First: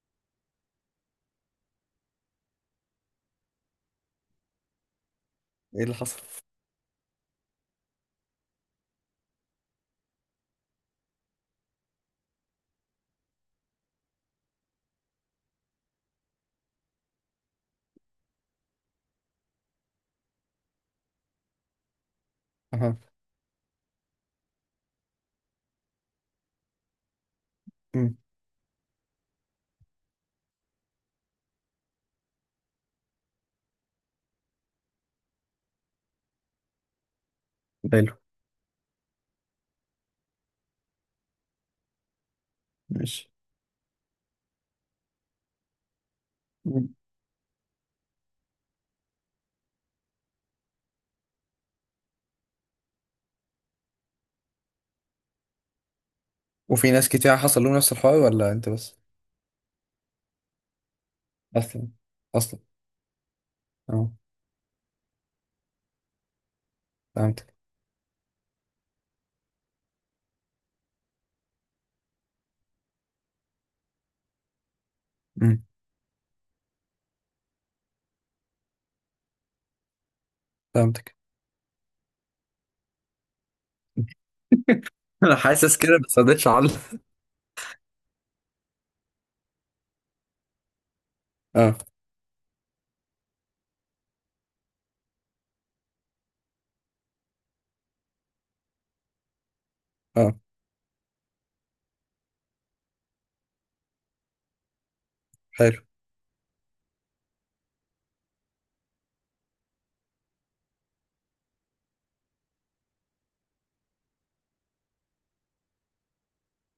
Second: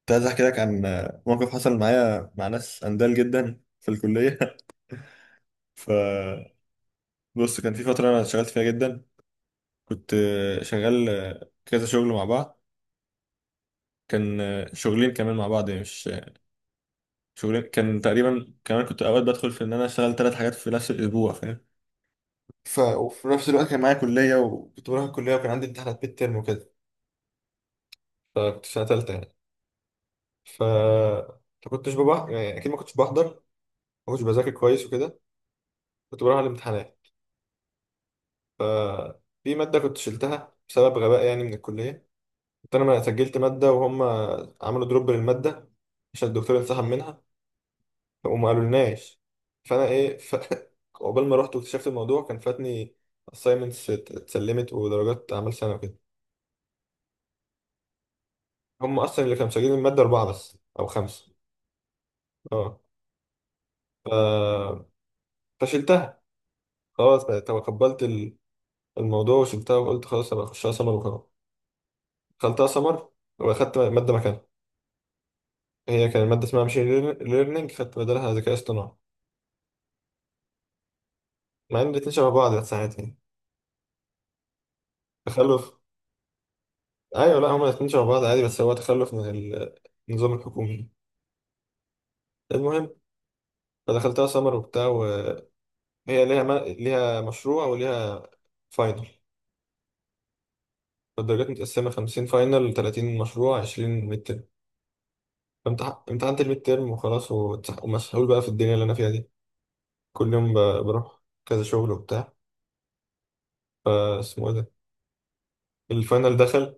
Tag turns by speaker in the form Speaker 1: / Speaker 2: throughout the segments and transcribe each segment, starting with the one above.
Speaker 1: كنت عايز احكي لك عن موقف حصل معايا مع ناس اندال جدا في الكليه.
Speaker 2: ايه اللي حصل؟
Speaker 1: فبص، كان في فتره انا اشتغلت فيها جدا. كنت شغال كذا شغل مع بعض. كان شغلين كمان مع بعض، يعني مش شغلين، كان تقريبا كمان. كنت اوقات بدخل في ان انا اشتغل ثلاث حاجات في نفس الاسبوع، فاهم؟ ف
Speaker 2: اها.
Speaker 1: وفي نفس الوقت كان معايا كليه، وكنت بروح الكليه، وكان عندي امتحانات ميد ترم وكده.
Speaker 2: امم.
Speaker 1: فكنت في سنه ثالثه يعني. ف ما كنتش ببع... يعني اكيد ما كنتش بحضر، ما كنتش بذاكر كويس وكده. كنت بروح على الامتحانات.
Speaker 2: حلو.
Speaker 1: ففي مادة كنت شلتها بسبب غباء يعني من الكلية. كنت أنا ما
Speaker 2: ماشي.
Speaker 1: سجلت مادة وهم عملوا دروب للمادة عشان الدكتور انسحب
Speaker 2: مم.
Speaker 1: منها، وما قالولناش. فأنا إيه عقبال ما رحت واكتشفت الموضوع كان فاتني assignments اتسلمت ودرجات أعمال سنة وكده.
Speaker 2: وفي ناس كتير حصل لهم نفس الحوار ولا انت بس؟
Speaker 1: هم أصلا اللي كانوا مسجلين المادة أربعة بس أو خمسة.
Speaker 2: اصلا، اصلا.
Speaker 1: أه،
Speaker 2: اه،
Speaker 1: فشلتها. خلاص بقى
Speaker 2: فهمتك.
Speaker 1: تقبلت الموضوع وشلتها، وقلت خلاص أبقى أخشها سمر وخلاص. دخلتها سمر وأخدت مادة مكانها.
Speaker 2: امم.
Speaker 1: هي كان المادة اسمها ماشين ليرنينج، خدت بدلها ذكاء اصطناعي،
Speaker 2: فهمتك.
Speaker 1: مع ان الاتنين شبه بعض يا ساعات يعني.
Speaker 2: انا
Speaker 1: تخلف.
Speaker 2: حاسس كده بس ما رضيتش اعلق.
Speaker 1: ايوه، لا هما الاتنين شبه بعض عادي، بس هو تخلف من النظام الحكومي.
Speaker 2: اه،
Speaker 1: المهم، فدخلتها سمر وبتاع، وهي ليها ما... ليها مشروع وليها فاينل.
Speaker 2: اه.
Speaker 1: فالدرجات متقسمة 50 فاينل، 30 مشروع، 20 ميد ترم.
Speaker 2: حلو.
Speaker 1: امتحنت الميد ترم وخلاص، ومسحول بقى في الدنيا اللي انا فيها دي. كل يوم بروح كذا شغل وبتاع. فاسمه ايه ده، الفاينل دخل،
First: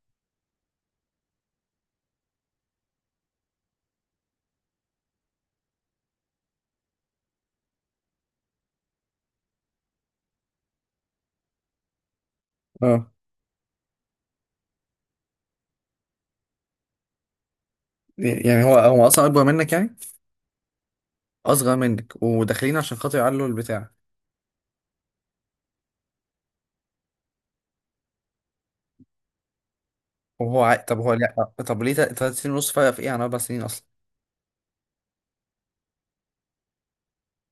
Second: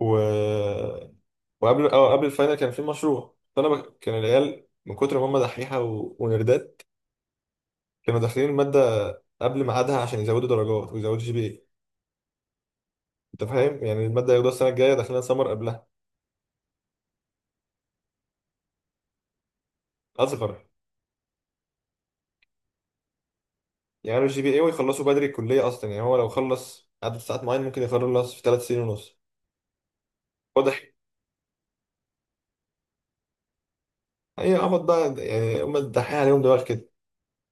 Speaker 1: و وقبل اه قبل الفاينل كان في مشروع. فانا كان العيال من كتر ما هم دحيحه و... ونردات، كانوا داخلين الماده قبل ميعادها عشان يزودوا درجات ويزودوا GPA.
Speaker 2: اه،
Speaker 1: انت فاهم؟ يعني الماده ياخدوها السنه الجايه داخلين سمر قبلها.
Speaker 2: يعني هو اصلا اكبر منك يعني؟
Speaker 1: اصغر.
Speaker 2: اصغر منك وداخلين عشان خاطر يعلوا البتاع.
Speaker 1: يعني الجي بي اي، ويخلصوا بدري الكليه. اصلا يعني هو لو خلص عدد ساعات معين ممكن يخلص في ثلاث سنين ونص.
Speaker 2: وهو عا...
Speaker 1: واضح.
Speaker 2: طب هو لا طب ليه تلات سنين ونص فرق في ايه عن اربع سنين اصلا؟
Speaker 1: هي عبط بقى، يعني هم دحيحه، عليهم دماغ كده.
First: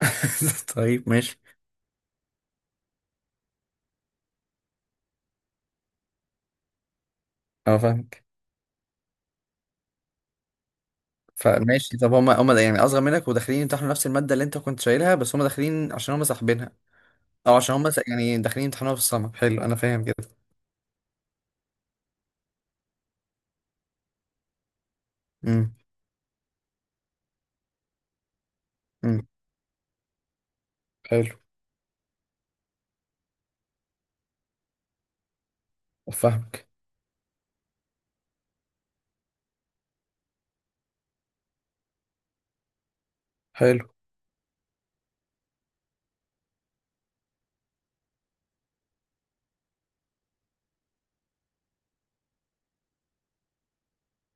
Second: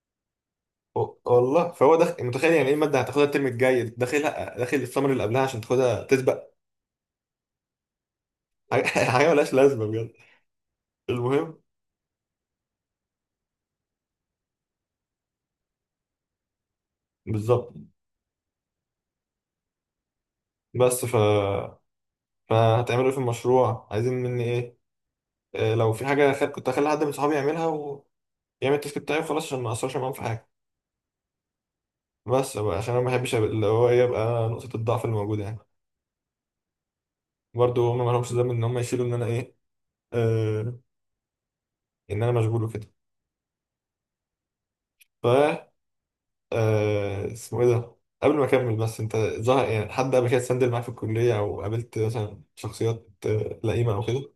Speaker 2: طيب،
Speaker 1: و-
Speaker 2: ماشي.
Speaker 1: والله، فهو متخيل يعني ايه الماده هتاخدها الترم الجاي، داخلها داخل السمر اللي قبلها عشان تاخدها تسبق.
Speaker 2: اه، فاهمك.
Speaker 1: حاجه حاجة ملهاش لازمه بجد. المهم.
Speaker 2: فماشي، طب هما يعني اصغر منك وداخلين يمتحنوا نفس الماده اللي انت كنت شايلها، بس هما داخلين عشان هما ساحبينها. اه،
Speaker 1: بالظبط.
Speaker 2: عشان هم بس يعني داخلين يمتحنوها في السمر. حلو، انا فاهم كده.
Speaker 1: بس ف فهتعملوا ايه في المشروع، عايزين مني ايه؟
Speaker 2: امم.
Speaker 1: لو في حاجه كنت اخلي حد من صحابي يعملها ويعمل التاسك بتاعي
Speaker 2: امم.
Speaker 1: وخلاص عشان ما اقصرش معاهم في حاجه.
Speaker 2: حلو.
Speaker 1: بس بقى عشان انا ما بحبش اللي هو إيه، يبقى نقطه الضعف اللي موجوده يعني.
Speaker 2: فاهمك.
Speaker 1: برضو هم ما لهمش ذنب ان هم يشيلوا آه، ان انا مشغول وكده.
Speaker 2: حلو.
Speaker 1: ف آه، اسمه ايه ده، قبل ما اكمل بس، انت ظهر يعني حد قبل كده اتسندل معاك في الكليه، او قابلت مثلا شخصيات لئيمه او كده؟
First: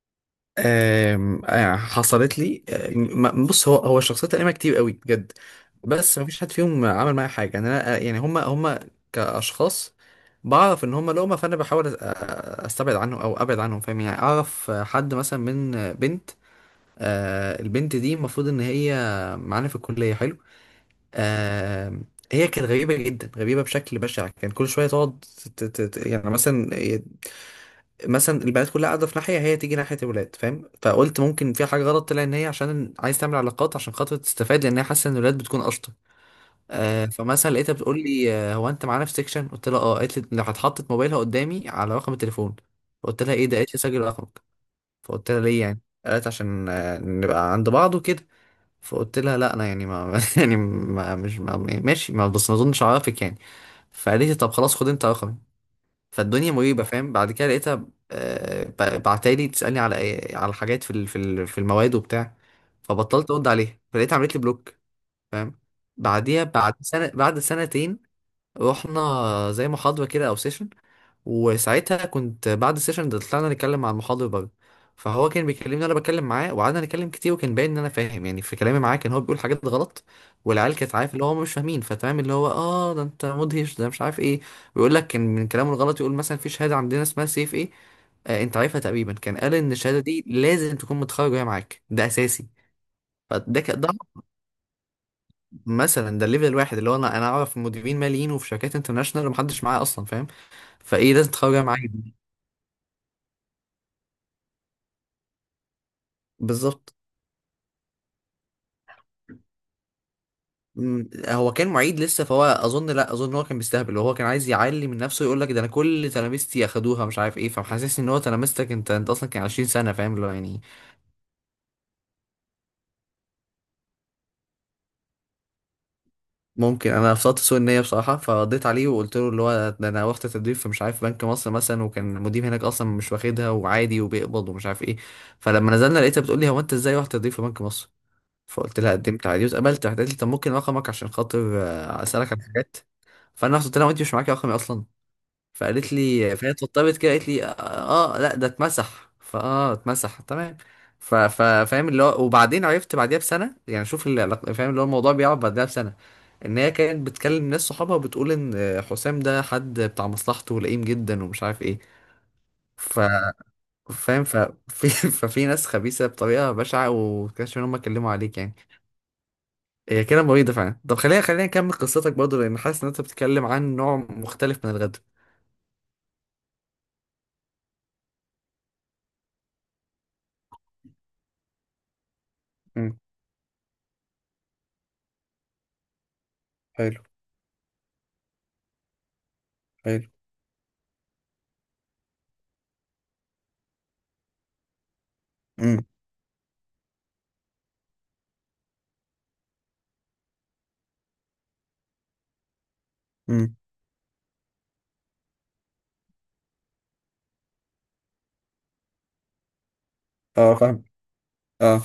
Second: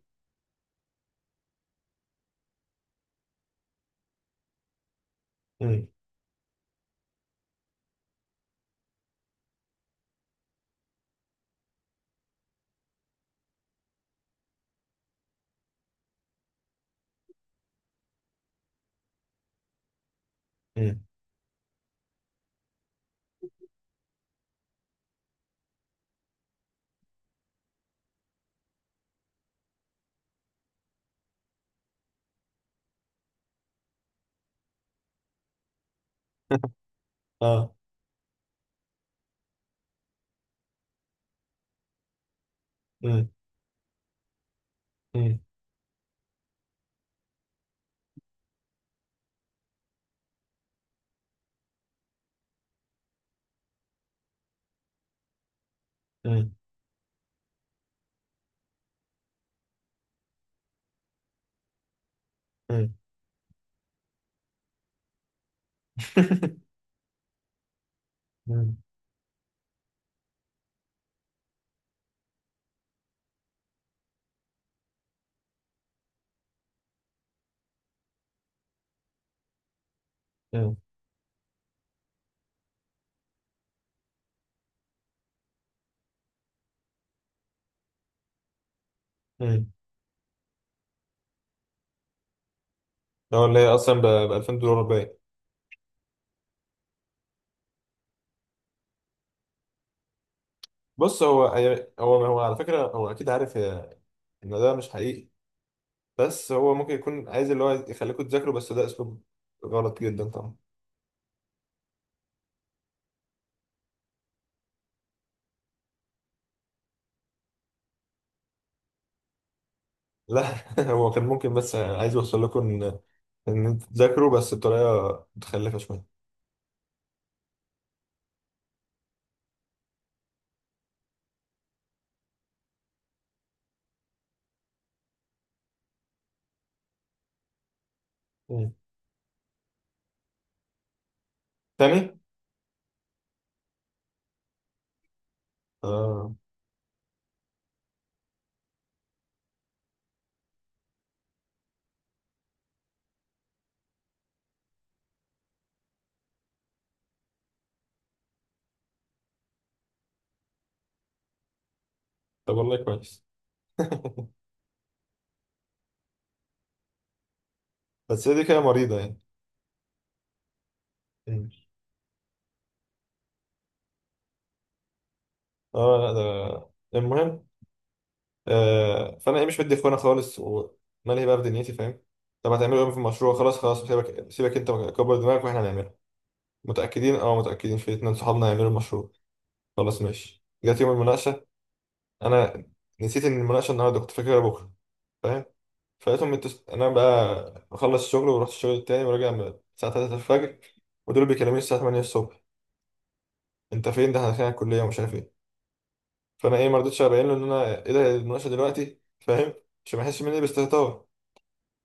Speaker 2: آم، آه، حصلت لي. بص، هو الشخصيات القديمه كتير قوي بجد.
Speaker 1: امم.
Speaker 2: بس مفيش حد فيهم عمل معايا حاجه، يعني انا، يعني هم كاشخاص بعرف ان هم لقمه، فانا بحاول استبعد عنهم او ابعد عنهم فاهم. يعني اعرف حد مثلا من بنت، البنت دي المفروض ان هي معانا في الكليه، حلو.
Speaker 1: امم.
Speaker 2: آه. هي كانت غريبة جدا، غريبة بشكل بشع. كان كل شوية تقعد يعني مثلا، البنات كلها قاعدة في ناحية، هي تيجي ناحية الولاد فاهم. فقلت ممكن في حاجة غلط، طلع ان هي عشان عايز تعمل علاقات عشان خاطر تستفاد، لان هي حاسة ان الولاد بتكون اشطر. آه، فمثلا
Speaker 1: اه.
Speaker 2: لقيتها بتقول لي، هو انت معانا في سيكشن؟ قلت لها اه. قالت لي لو هتحطت موبايلها قدامي على رقم التليفون. فقلت
Speaker 1: امم.
Speaker 2: لها ايه ده؟ قالت لي سجل رقمك. فقلت لها ليه يعني؟ قالت عشان، نبقى عند بعض وكده. فقلت لها لا انا يعني ما يعني ما مش ما ماشي ما بس ما اظنش اعرفك يعني. فقالت لي طب خلاص، خد انت رقمي. فالدنيا
Speaker 1: امم.
Speaker 2: مريبه فاهم. بعد كده لقيتها، بعتالي تسالني على على حاجات في في المواد وبتاع. فبطلت ارد عليها، فلقيتها عملت لي بلوك. فاهم. بعديها بعد سنه، بعد سنتين،
Speaker 1: امم.
Speaker 2: رحنا زي محاضره كده او سيشن. وساعتها كنت بعد السيشن ده طلعنا نتكلم مع المحاضر بره. فهو كان بيكلمني، انا بتكلم معاه، وقعدنا نتكلم كتير، وكان باين ان انا فاهم يعني في كلامي معاه. كان هو بيقول حاجات غلط،
Speaker 1: مم.
Speaker 2: والعيال كانت عارف اللي هو هم مش فاهمين، فتمام اللي هو اه ده انت مدهش ده مش عارف ايه. ويقول لك، كان من كلامه الغلط يقول مثلا في شهاده عندنا اسمها سيف ايه، آه، انت عارفها تقريبا. كان قال
Speaker 1: مم.
Speaker 2: ان الشهاده دي لازم تكون متخرج وهي معاك، ده اساسي.
Speaker 1: هو اللي هي
Speaker 2: ده
Speaker 1: اصلا ب 2000 دولار باين.
Speaker 2: مثلا، ده الليفل الواحد اللي هو انا اعرف مديرين ماليين وفي شركات انترناشونال، ومحدش معايا اصلا فاهم. فايه
Speaker 1: بص،
Speaker 2: لازم
Speaker 1: هو
Speaker 2: تتخرج وهي معاك؟
Speaker 1: هو هو على فكره هو اكيد عارف ان ده مش حقيقي. بس هو ممكن
Speaker 2: بالظبط.
Speaker 1: يكون عايز اللي هو يخليكم تذاكروا، بس ده اسلوب غلط جدا طبعا.
Speaker 2: مم، هو كان معيد لسه، فهو اظن، لا اظن هو كان بيستهبل. هو كان عايز يعلي من نفسه، يقول لك ده انا كل تلامذتي اخدوها مش عارف ايه، فمحسسني ان هو تلامذتك انت اصلا كان 20 سنه فاهم اللي هو
Speaker 1: لا
Speaker 2: يعني.
Speaker 1: هو كان ممكن بس عايز يوصل لكم ان ان انتوا تذاكروا، بس بطريقه متخلفه شويه.
Speaker 2: ممكن انا فصلت سوء النيه بصراحه فقضيت عليه، وقلت له اللي هو ده انا واخد تدريب في مش عارف بنك مصر مثلا، وكان المدير هناك اصلا مش واخدها وعادي وبيقبض ومش عارف ايه. فلما نزلنا لقيتها بتقول لي، هو انت ازاي واخد تدريب في بنك مصر؟
Speaker 1: مم.
Speaker 2: فقلت لها قدمت عادي واتقبلت. راحت قالت لي طب ممكن رقمك عشان خاطر،
Speaker 1: تاني.
Speaker 2: اسالك عن حاجات. فانا رحت قلت لها، وانت مش معاكي رقمي اصلا؟ فقالت
Speaker 1: اه،
Speaker 2: لي، فهي اتوترت كده، قالت لي اه، لا ده اتمسح، اتمسح تمام. فاهم اللي هو، وبعدين عرفت بعديها بسنه يعني، شوف فاهم اللي هو، الموضوع بيقعد بعديها بسنه، ان هي كانت بتكلم ناس صحابها وبتقول ان حسام ده حد بتاع مصلحته ولئيم جدا ومش عارف ايه.
Speaker 1: طب والله
Speaker 2: ف
Speaker 1: كويس.
Speaker 2: فاهم ف... في... ففي ناس خبيثه بطريقه بشعه، وكانش ان هم اتكلموا
Speaker 1: بس هي
Speaker 2: عليك
Speaker 1: دي
Speaker 2: يعني.
Speaker 1: كده مريضه يعني.
Speaker 2: هي كده مريضه فعلا. طب خلينا، خلينا
Speaker 1: مم.
Speaker 2: نكمل قصتك برضه، لان حاسس ان انت بتتكلم عن نوع مختلف من الغدر.
Speaker 1: اه، لا ده المهم. فانا ايه مش مدي اخوانا خالص، ومالي بقى في دنيتي، فاهم؟ طب هتعملوا ايه في
Speaker 2: امم.
Speaker 1: المشروع؟ خلاص خلاص، سيبك سيبك، انت كبر دماغك واحنا هنعمله.
Speaker 2: حلو.
Speaker 1: متاكدين؟ اه متاكدين، في اتنين صحابنا هيعملوا المشروع. خلاص
Speaker 2: حلو.
Speaker 1: ماشي، جت يوم المناقشه. انا نسيت ان المناقشه النهارده، كنت فاكرها بكره، فاهم؟
Speaker 2: امم.
Speaker 1: فلقيتهم انا بقى بخلص الشغل ورحت الشغل التاني، وراجع من الساعه 3 الفجر، ودول بيكلموني الساعه 8 الصبح. انت فين؟ ده احنا داخلين على الكليه ومش عارف ايه. فانا ايه ما رضيتش ابين له ان انا ايه ده المناقشه دلوقتي، فاهم؟ عشان ما يحسش مني
Speaker 2: اه، فاهم.
Speaker 1: باستهتار.
Speaker 2: اه.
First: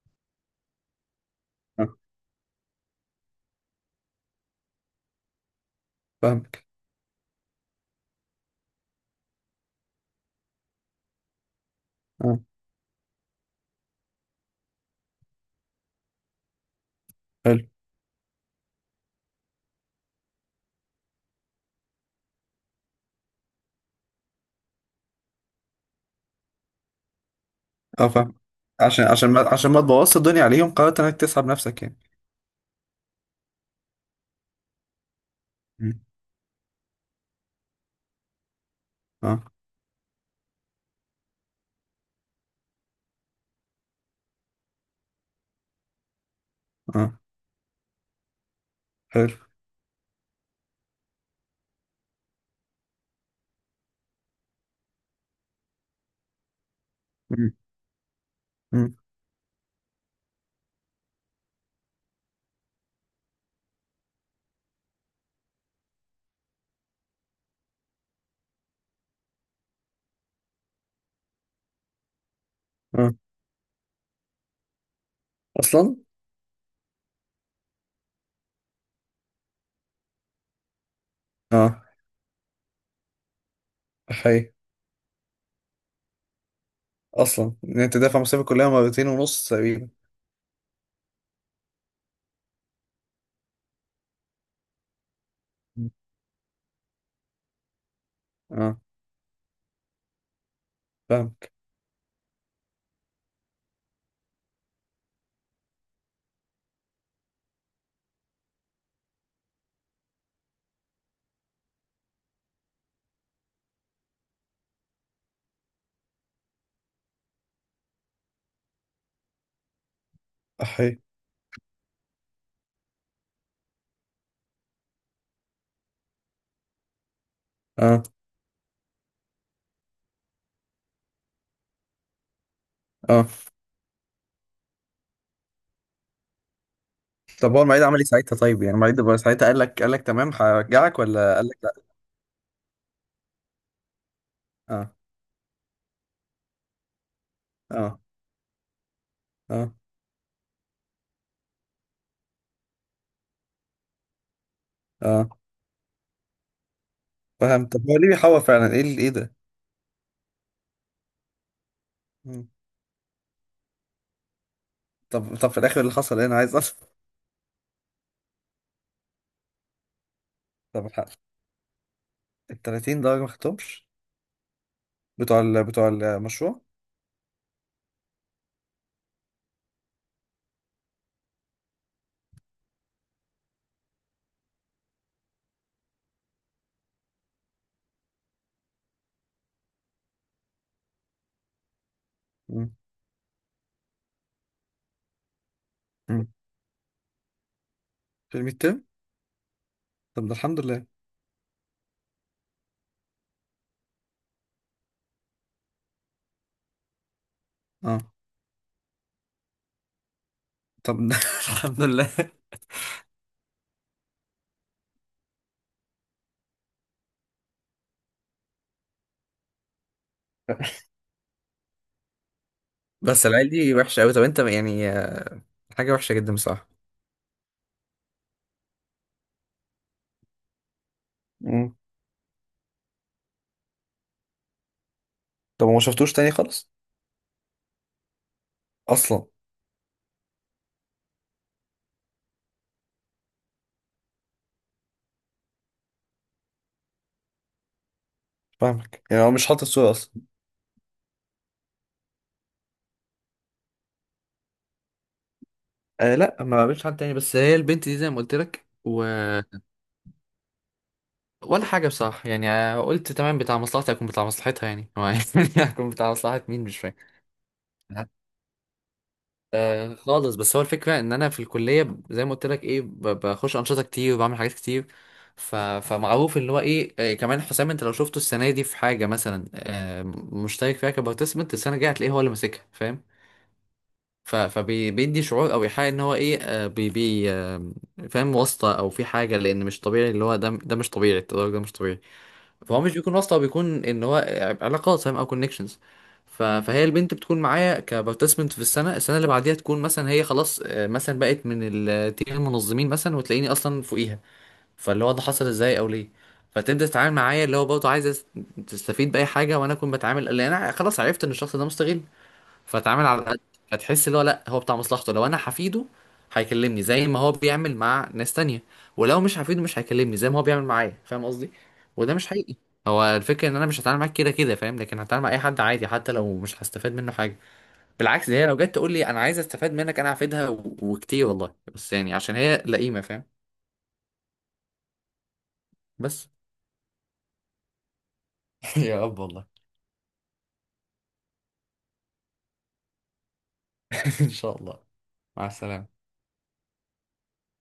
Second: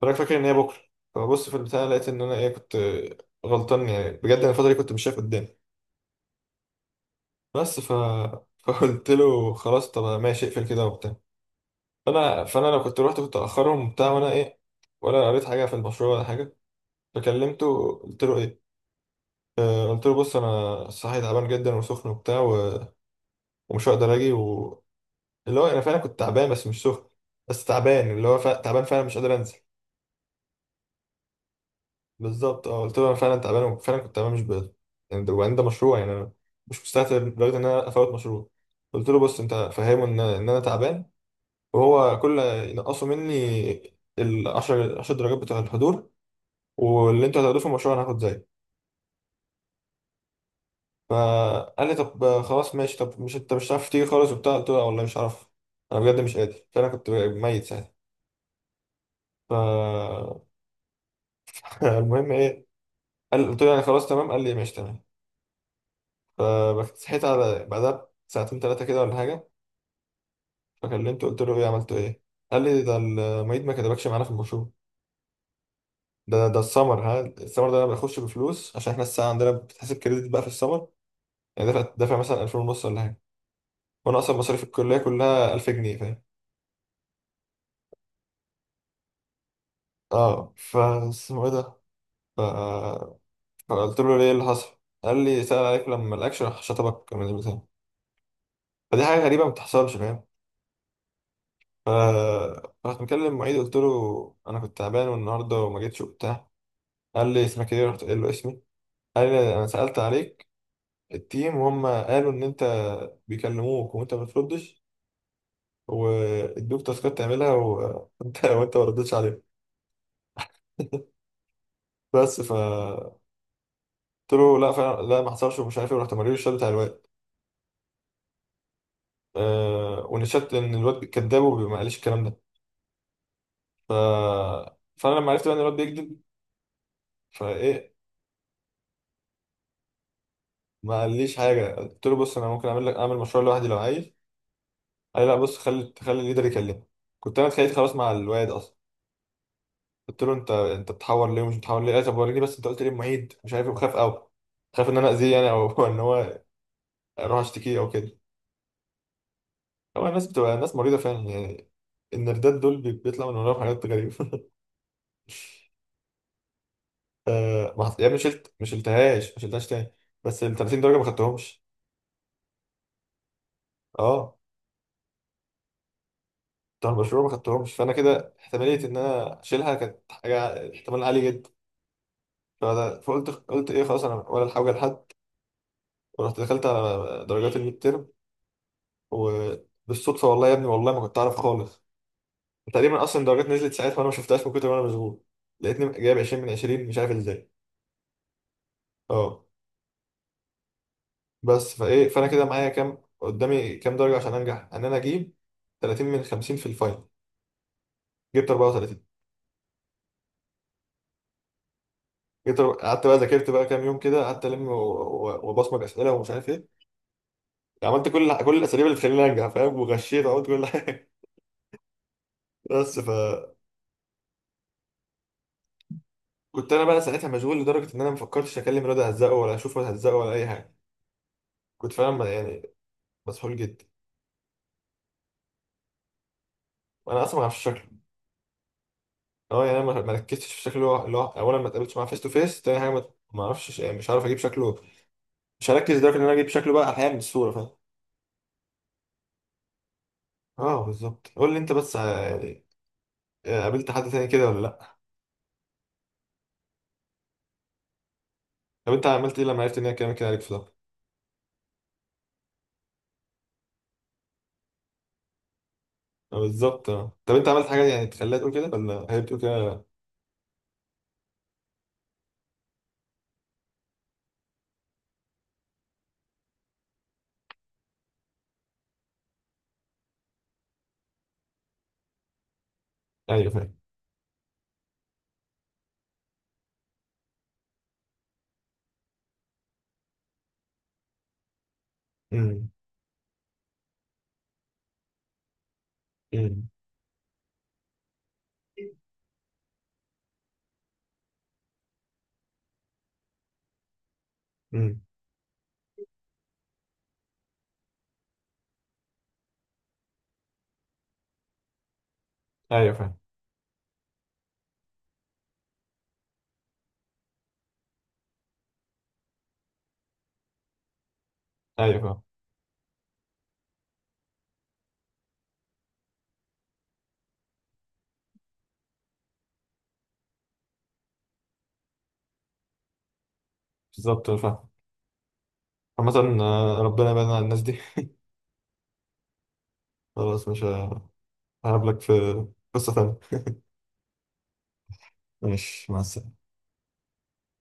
Speaker 1: فانا فاكر ان هي بكره. فبص، في البتاع
Speaker 2: آه،
Speaker 1: لقيت ان انا ايه كنت غلطان، يعني بجد انا الفتره دي كنت مش شايف قدامي.
Speaker 2: فاهمك.
Speaker 1: بس فقلت له خلاص، طب ماشي، اقفل كده وبتاع.
Speaker 2: اه.
Speaker 1: فانا لو كنت رحت كنت اخرهم وبتاع، وانا ايه ولا قريت حاجه في المشروع ولا حاجه.
Speaker 2: حلو.
Speaker 1: فكلمته قلت له ايه، قلت له بص انا صحي تعبان جدا وسخن وبتاع و... ومش هقدر اجي اللي هو انا فعلا كنت تعبان بس مش سخن، بس
Speaker 2: اه،
Speaker 1: تعبان اللي
Speaker 2: فاهم.
Speaker 1: هو تعبان فعلا
Speaker 2: عشان،
Speaker 1: مش قادر انزل.
Speaker 2: ما تبوظش الدنيا عليهم قررت انك تسحب نفسك يعني؟
Speaker 1: بالظبط اه قلت له انا فعلا تعبان، وفعلا كنت تعبان مش بقدر. يعني ده وبعدين ده مشروع،
Speaker 2: مم.
Speaker 1: يعني انا مش مستعجل لدرجه ان انا افوت مشروع. قلت له بص انت
Speaker 2: اه.
Speaker 1: فهمه ان انا تعبان. وهو كل ينقصوا مني ال 10 درجات بتوع الحضور،
Speaker 2: اه.
Speaker 1: واللي انتوا هتاخدوه في المشروع انا هاخد زيه.
Speaker 2: حلو.
Speaker 1: فقال لي طب خلاص ماشي، طب مش انت مش هتعرف تيجي خالص وبتاع؟ قلت له لا والله مش هعرف، انا بجد مش قادر، فانا كنت
Speaker 2: مم.
Speaker 1: ميت ساعتها.
Speaker 2: مم.
Speaker 1: ف المهم ايه. قال، قلت له يعني خلاص تمام، قال لي ماشي تمام. فصحيت على بعدها ساعتين ثلاثه كده ولا حاجه. فكلمته قلت له ايه عملت ايه؟ قال لي ده
Speaker 2: اه.
Speaker 1: المعيد ما كتبكش معانا في المشروع.
Speaker 2: اصلا.
Speaker 1: ده السمر، ها، السمر ده انا بخش بفلوس، عشان احنا الساعه عندنا بتحسب كريدت بقى في السمر. يعني
Speaker 2: اه.
Speaker 1: دافع مثلا 2000 ونص ولا حاجه، وانا اصلا
Speaker 2: حقيقي.
Speaker 1: مصاريف الكليه كلها 1000 جنيه، فاهم؟
Speaker 2: اصلا ان انت دافع مصاريف الكليه مرتين ونص تقريبا.
Speaker 1: اه، اسمه ايه ده، ف... فقلت له ليه اللي حصل. قال لي سأل عليك
Speaker 2: مم.
Speaker 1: لما ما لقاكش، راح شطبك من البتاع.
Speaker 2: اه،
Speaker 1: فدي حاجه غريبه ما بتحصلش فاهم.
Speaker 2: فاهمك.
Speaker 1: ف رحت مكلم المعيد، قلت له انا كنت تعبان والنهارده وما جيتش وبتاع. قال لي اسمك ايه، رحت قايل له اسمي. قال لي انا سألت عليك التيم، وهم قالوا ان انت بيكلموك وانت ما بتردش، وادوك تاسكات تعملها وانت وانت ما ردتش عليهم.
Speaker 2: حقيقي.
Speaker 1: بس فقلت له لا فعلا لا ما حصلش، ومش عارف ايه. ورحت موريله الشات بتاع الواد.
Speaker 2: اه.
Speaker 1: أه، ونشات ان الواد كذاب وما قاليش الكلام ده.
Speaker 2: اه.
Speaker 1: ف فانا لما عرفت بقى ان الواد بيكذب،
Speaker 2: طب هو المعيد
Speaker 1: فايه،
Speaker 2: عمل ايه ساعتها؟ طيب يعني المعيد بقى ساعتها قال لك تمام هرجعك،
Speaker 1: ما قاليش
Speaker 2: ولا قال لك
Speaker 1: حاجه.
Speaker 2: لا؟
Speaker 1: قلت له بص انا ممكن اعمل مشروع لوحدي لو عايز.
Speaker 2: اه.
Speaker 1: قال لي لا بص خلي خلي الليدر يكلمك. كنت انا اتخانقت خلاص
Speaker 2: اه.
Speaker 1: مع الواد.
Speaker 2: اه.
Speaker 1: قلت له انت بتحور ليه ومش بتحور ليه. قال لي طب وريني بس انت قلت ليه، المعيد مش عارف ايه وخاف قوي. خاف ان انا
Speaker 2: اه،
Speaker 1: اذيه يعني، او ان هو اروح
Speaker 2: فاهم.
Speaker 1: اشتكيه
Speaker 2: طب
Speaker 1: او
Speaker 2: هو ليه
Speaker 1: كده.
Speaker 2: بيحور فعلا، ايه ايه ده؟
Speaker 1: هو الناس بتبقى ناس مريضه فعلا يعني،
Speaker 2: مم.
Speaker 1: النردات دول بيطلع من وراهم حاجات غريبه.
Speaker 2: طب، طب في الاخر اللي حصل إيه؟ انا عايز.
Speaker 1: ما حط- يعني مش شلتهاش، ما شلتهاش تاني، بس ال 30
Speaker 2: طب،
Speaker 1: درجه ما
Speaker 2: الحق.
Speaker 1: خدتهمش.
Speaker 2: ال 30 درجة ما خدتهمش،
Speaker 1: اه
Speaker 2: بتوع المشروع.
Speaker 1: بتوع المشروع ما خدتهمش، فانا كده احتماليه ان انا اشيلها كانت حاجه احتمال عالي جدا. قلت ايه خلاص انا ولا الحاجه لحد، ورحت دخلت على درجات الميد ترم. و بالصدفة والله يا ابني، والله ما كنت أعرف خالص.
Speaker 2: مم.
Speaker 1: تقريبا اصلا درجات نزلت ساعتها وانا ما شفتهاش من كتر ما انا مشغول. لقيتني جايب
Speaker 2: مم.
Speaker 1: 20 من 20 مش عارف ازاي.
Speaker 2: في الميد تيرم.
Speaker 1: اه
Speaker 2: طب ده الحمد لله.
Speaker 1: بس فايه، فانا كده معايا كام، قدامي كام درجه عشان انجح؟ ان انا اجيب 30 من 50 في الفاينل.
Speaker 2: اه.
Speaker 1: جبت 34.
Speaker 2: طب ده الحمد لله.
Speaker 1: قعدت بقى ذاكرت بقى كام يوم كده، قعدت وبصمج اسئله ومش عارف ايه، عملت كل الاساليب اللي تخليني انجح فاهم، وغشيت وعملت كل حاجه. بس
Speaker 2: بس العيال
Speaker 1: فكنت
Speaker 2: دي وحشه قوي. طب انت يعني، حاجه وحشه جدا بصراحه.
Speaker 1: انا بقى ساعتها مشغول لدرجه ان انا ما فكرتش اكلم الواد هزقه، ولا اشوفه هزقه، ولا اي حاجه.
Speaker 2: مم.
Speaker 1: كنت فعلا يعني مسحول جدا،
Speaker 2: طب ما شفتوش تاني خالص؟
Speaker 1: وانا اصلا ما اعرفش.
Speaker 2: اصلا.
Speaker 1: اه، يعني انا ما ركزتش في شكله، اللي هو اولا ما اتقابلتش معاه فيس تو فيس، تاني حاجه ما اعرفش، مش عارف اجيب شكله، مش هركز لدرجه ان انا اجيب شكله بقى احيانا من الصوره فاهم.
Speaker 2: فاهمك، يعني هو مش حاطط الصورة اصلا.
Speaker 1: اه بالظبط، قول لي انت بس. يعني، قابلت حد تاني كده ولا لا؟
Speaker 2: أه، لا، ما قابلتش حد تاني. بس هي البنت دي زي ما قلت لك
Speaker 1: طب انت عملت ايه لما عرفت ان هي كلامك كده عليك في ده.
Speaker 2: ولا حاجه بصراحه يعني، قلت تمام بتاع مصلحتي هكون بتاع مصلحتها يعني هو يعني هكون بتاع مصلحه مين مش
Speaker 1: بالظبط.
Speaker 2: فاهم.
Speaker 1: اه طب انت عملت حاجه يعني تخليها تقول كده، ولا هي بتقول كده؟
Speaker 2: آه خالص. بس هو الفكرة ان انا في الكلية زي ما قلت لك، ايه بخش انشطة كتير وبعمل حاجات كتير. فمعروف اللي هو ايه، كمان حسام، انت لو شفته السنة دي في حاجة مثلا آه مشترك فيها كبارتيسيبنت، السنة الجاية هتلاقيه هو اللي ماسكها فاهم.
Speaker 1: ايوه فاهم.
Speaker 2: فبيدي شعور او ايحاء ان هو ايه، آه بي... بي... آه فاهم، واسطة او في حاجة، لان مش طبيعي اللي هو ده مش طبيعي، التدرج ده مش طبيعي.
Speaker 1: امم.
Speaker 2: فهو مش بيكون واسطة، هو بيكون ان هو علاقات فاهم، او كونكشنز.
Speaker 1: امم.
Speaker 2: فهي البنت بتكون معايا كبارتيسيبنت في السنة اللي بعديها، تكون مثلا هي خلاص، مثلا بقت من التيم المنظمين مثلا، وتلاقيني اصلا فوقيها.
Speaker 1: امم.
Speaker 2: فاللي هو ده حصل ازاي او ليه؟ فتبدأ تتعامل معايا اللي هو برضه عايز تستفيد بأي حاجة، وانا اكون بتعامل لان انا خلاص عرفت ان الشخص ده مستغل،
Speaker 1: ايوه
Speaker 2: فاتعامل
Speaker 1: فاهم.
Speaker 2: على قد. هتحس اللي هو لا، هو بتاع مصلحته. لو انا حفيده هيكلمني زي ما هو بيعمل مع ناس تانية، ولو مش حفيده مش هيكلمني زي ما هو بيعمل معايا، فاهم قصدي؟
Speaker 1: ايوه
Speaker 2: وده
Speaker 1: فاهم.
Speaker 2: مش حقيقي. هو الفكرة ان انا مش هتعامل معاك كده كده فاهم، لكن هتعامل مع اي حد عادي حتى لو مش هستفاد منه حاجة. بالعكس، ده هي لو جت تقول لي انا عايز استفاد منك انا هفيدها وكتير والله. بس يعني عشان هي لئيمة فاهم.
Speaker 1: بالظبط، أنا فاهم.
Speaker 2: بس.
Speaker 1: عامة، ربنا يبعدنا عن الناس دي.
Speaker 2: يا رب والله.
Speaker 1: خلاص، مش هقابلك في قصة تانية.
Speaker 2: ان شاء الله. مع
Speaker 1: ماشي مع
Speaker 2: السلامة.
Speaker 1: السلامة.